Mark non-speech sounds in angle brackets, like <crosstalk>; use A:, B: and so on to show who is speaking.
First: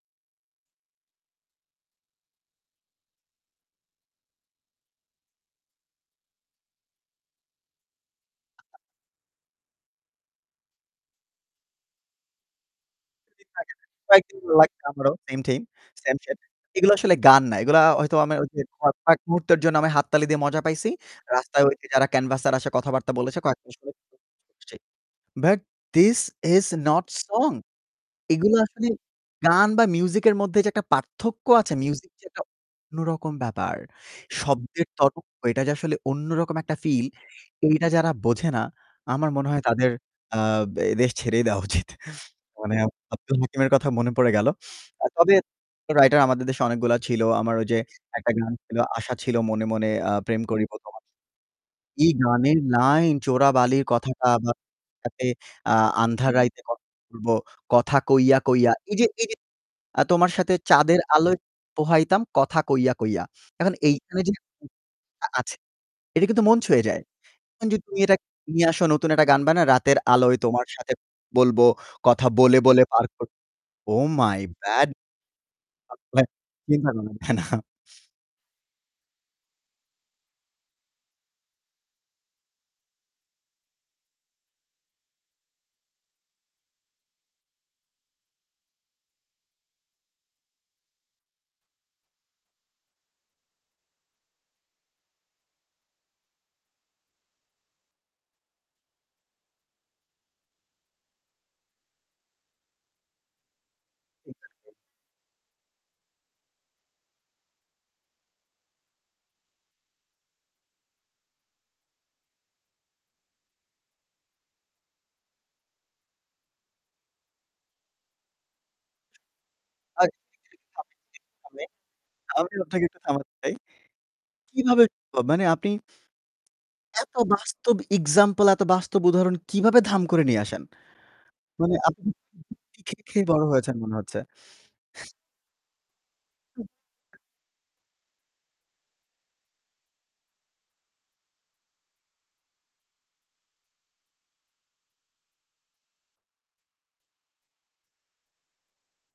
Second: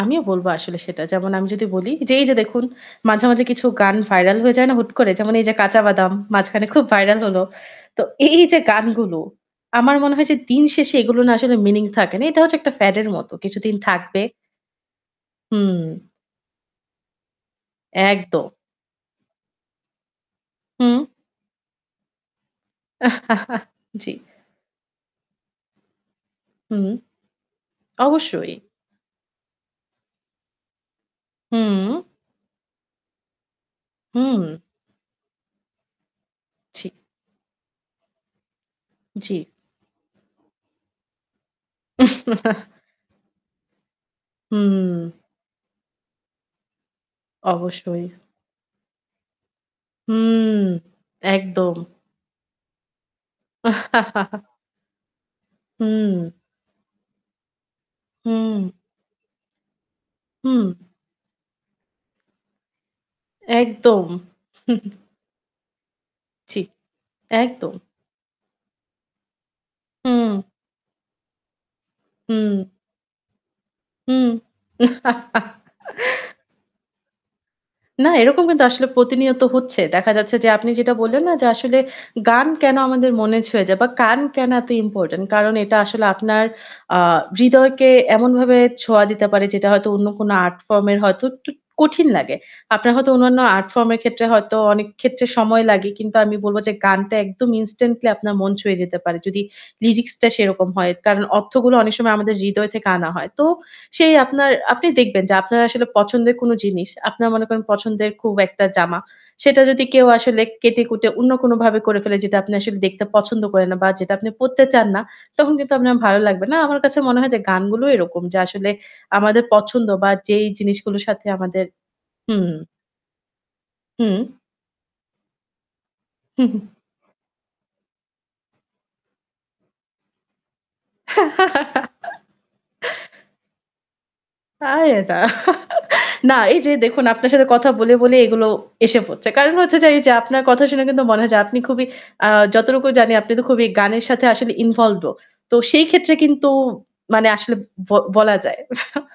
A: আমিও বলব আসলে সেটা। যেমন আমি যদি বলি যে এই যে দেখুন মাঝে, মাঝে কিছু গান ভাইরাল হয়ে যায় না হুট করে? যেমন এই যে 'কাঁচা বাদাম' মাঝখানে খুব ভাইরাল হলো। তো এই যে গানগুলো আমার মনে হয় যে দিন শেষে এগুলো না আসলে মিনিং থাকে না। এটা হচ্ছে একটা প্যাড এর মত। কিছুদিন
B: <unintelligible>
A: থাকবে
B: লাইক, লাইক আমারও মেইনটেইন
A: হুম।
B: সানসেট এগুলো আসলে গান না এগুলা আ হয়তো আমার
A: একদম।
B: ক কয়েক মুহূর্তের জন্য আমি হাততালি দিয়ে মজা পাইছি।
A: হুম
B: রাস্তায় ওই যে যারা ক্যানভাসের আশায় কথাবার্তা বলেছে কয়েক
A: <chuckles>
B: মাস পরে
A: জ্বি।
B: <unintelligible> But this is
A: hmm
B: not song
A: অবশ্যই।
B: এগুলো আসলে গান বা মিউজিক এর মধ্যে যে একটা পার্থক্য আছে,
A: হুম।
B: মিউজিক যেটা অন্যরকম ব্যাপার।
A: হু।
B: শব্দের তরঙ্গ এটা যে আসলে অন্যরকম একটা
A: ঠিক।
B: ফিল এটা যারা বোঝে না আমার
A: জ্বি।
B: মনে হয় তাদের আ এই দেশ ছেড়েই দেওয়া উচিত। মানে
A: <chuckles>
B: আব্দুল হাকিমের কথা মনে পড়ে গেল।
A: হুম।
B: আ তবে রাইটার আমাদের দেশে অনেকগুলা ছিল। আমার ওই যে
A: অবশ্যই।
B: একটা গান ছিল আশা ছিল মনে মনে আ প্রেম
A: হুম
B: করিবো তোমার।
A: একদম।
B: এই গানের লাইন চোরা বালির কথাটা বা
A: <chuckles>
B: তাতে আ
A: হুম।
B: আন্ধার রাইতে কথা বলবো কথা কইয়া,
A: হুম।
B: কইয়া এই যে এই যে আ তোমার সাথে
A: হুম।
B: চাঁদের আলোয় পোহাইতাম কথা কইয়া, কইয়া এখন
A: একদম।
B: এইখানে যদি <unintelligible>
A: <chuckles>
B: আছে এটা কিন্তু মন
A: জ্বি,
B: ছুঁয়ে যায়। এখন
A: একদম।
B: যদি <unintelligible> নিয়ে আসো নতুন একটা গান বানাই রাতের আলোয়
A: হম।
B: তোমার সাথে বলবো কথা বলে
A: হুম।
B: বলে পার করব ওহ
A: হুম
B: মাই
A: <laughs>
B: ব্যাড চিন্তা কর না না।
A: না এরকম কিন্তু আসলে প্রতিনিয়ত হচ্ছে। দেখা যাচ্ছে যে আপনি যেটা বললেন না? যে আসলে গান কেন আমাদের মনে ছুঁয়ে যায় বা গান কেন এত ইম্পরট্যান্ট কারণ এটা আসলে আপনার আ হৃদয়কে এমন ভাবে ছোঁয়া দিতে পারে যেটা হয়তো অন্য কোন আর্ট ফর্ম এর হয়তো একটু কঠিন লাগে। আপনার হয়তো অন্যান্য আর্ট ফর্ম এর ক্ষেত্রে হয়তো অনেক ক্ষেত্রে সময় লাগে। কিন্তু আমি বলব যে গানটা একদম ইনস্ট্যান্টলি আপনার মন ছুঁয়ে যেতে পারে। যদি লিরিক্স টা সেরকম হয়। কারণ অর্থগুলো অনেক সময় আমাদের হৃদয় থেকে আনা হয়। তো সেই আপনার আপনি দেখবেন যে আপনার আসলে পছন্দের কোন জিনিস। আপনারা মনে করেন পছন্দের খুব একটা জামা। <breath> সেটা যদি কেউ আসলে কেটে-কুটে অন্য কোনভাবে করে ফেলে যেটা আপনি আসলে দেখতে পছন্দ করেন না বা যেটা আপনি পড়তে চান না, তখন কিন্তু আপনার ভালো লাগবে না। আমার কাছে মনে হয় যে গানগুলো এরকম যে আসলে আমাদের পছন্দ বা যেই
B: <unintelligible>
A: জিনিসগুলোর সাথে আমাদের
B: আমি
A: হুম।
B: আপনাকে একটু থামাতে চাই।
A: হুম।
B: কিভাবে সম্ভব মানে আপনি
A: হু, হু।
B: এত বাস্তব এক্সাম্পল এত বাস্তব উদাহরণ কিভাবে ধাম করে নিয়ে আসেন। মানে আপনি কি <unintelligible> খেয়ে খেয়ে
A: <laughs>
B: বড় হয়েছেন মনে হচ্ছে।
A: আরে না না এই যে দেখুন আপনার সাথে কথা বলে বলে এগুলো এসে পড়ছে। কারণ হচ্ছে যে এই যে আপনার কথা শুনে কিন্তু মনে হয় যায়। আপনি খুবই আ যতটুকু জানি আপনি তো খুবই গানের সাথে আসলে ইনভলভড ও। তো সেই ক্ষেত্রে কিন্তু মানে আসলে ব বলা যায়। <chuckles>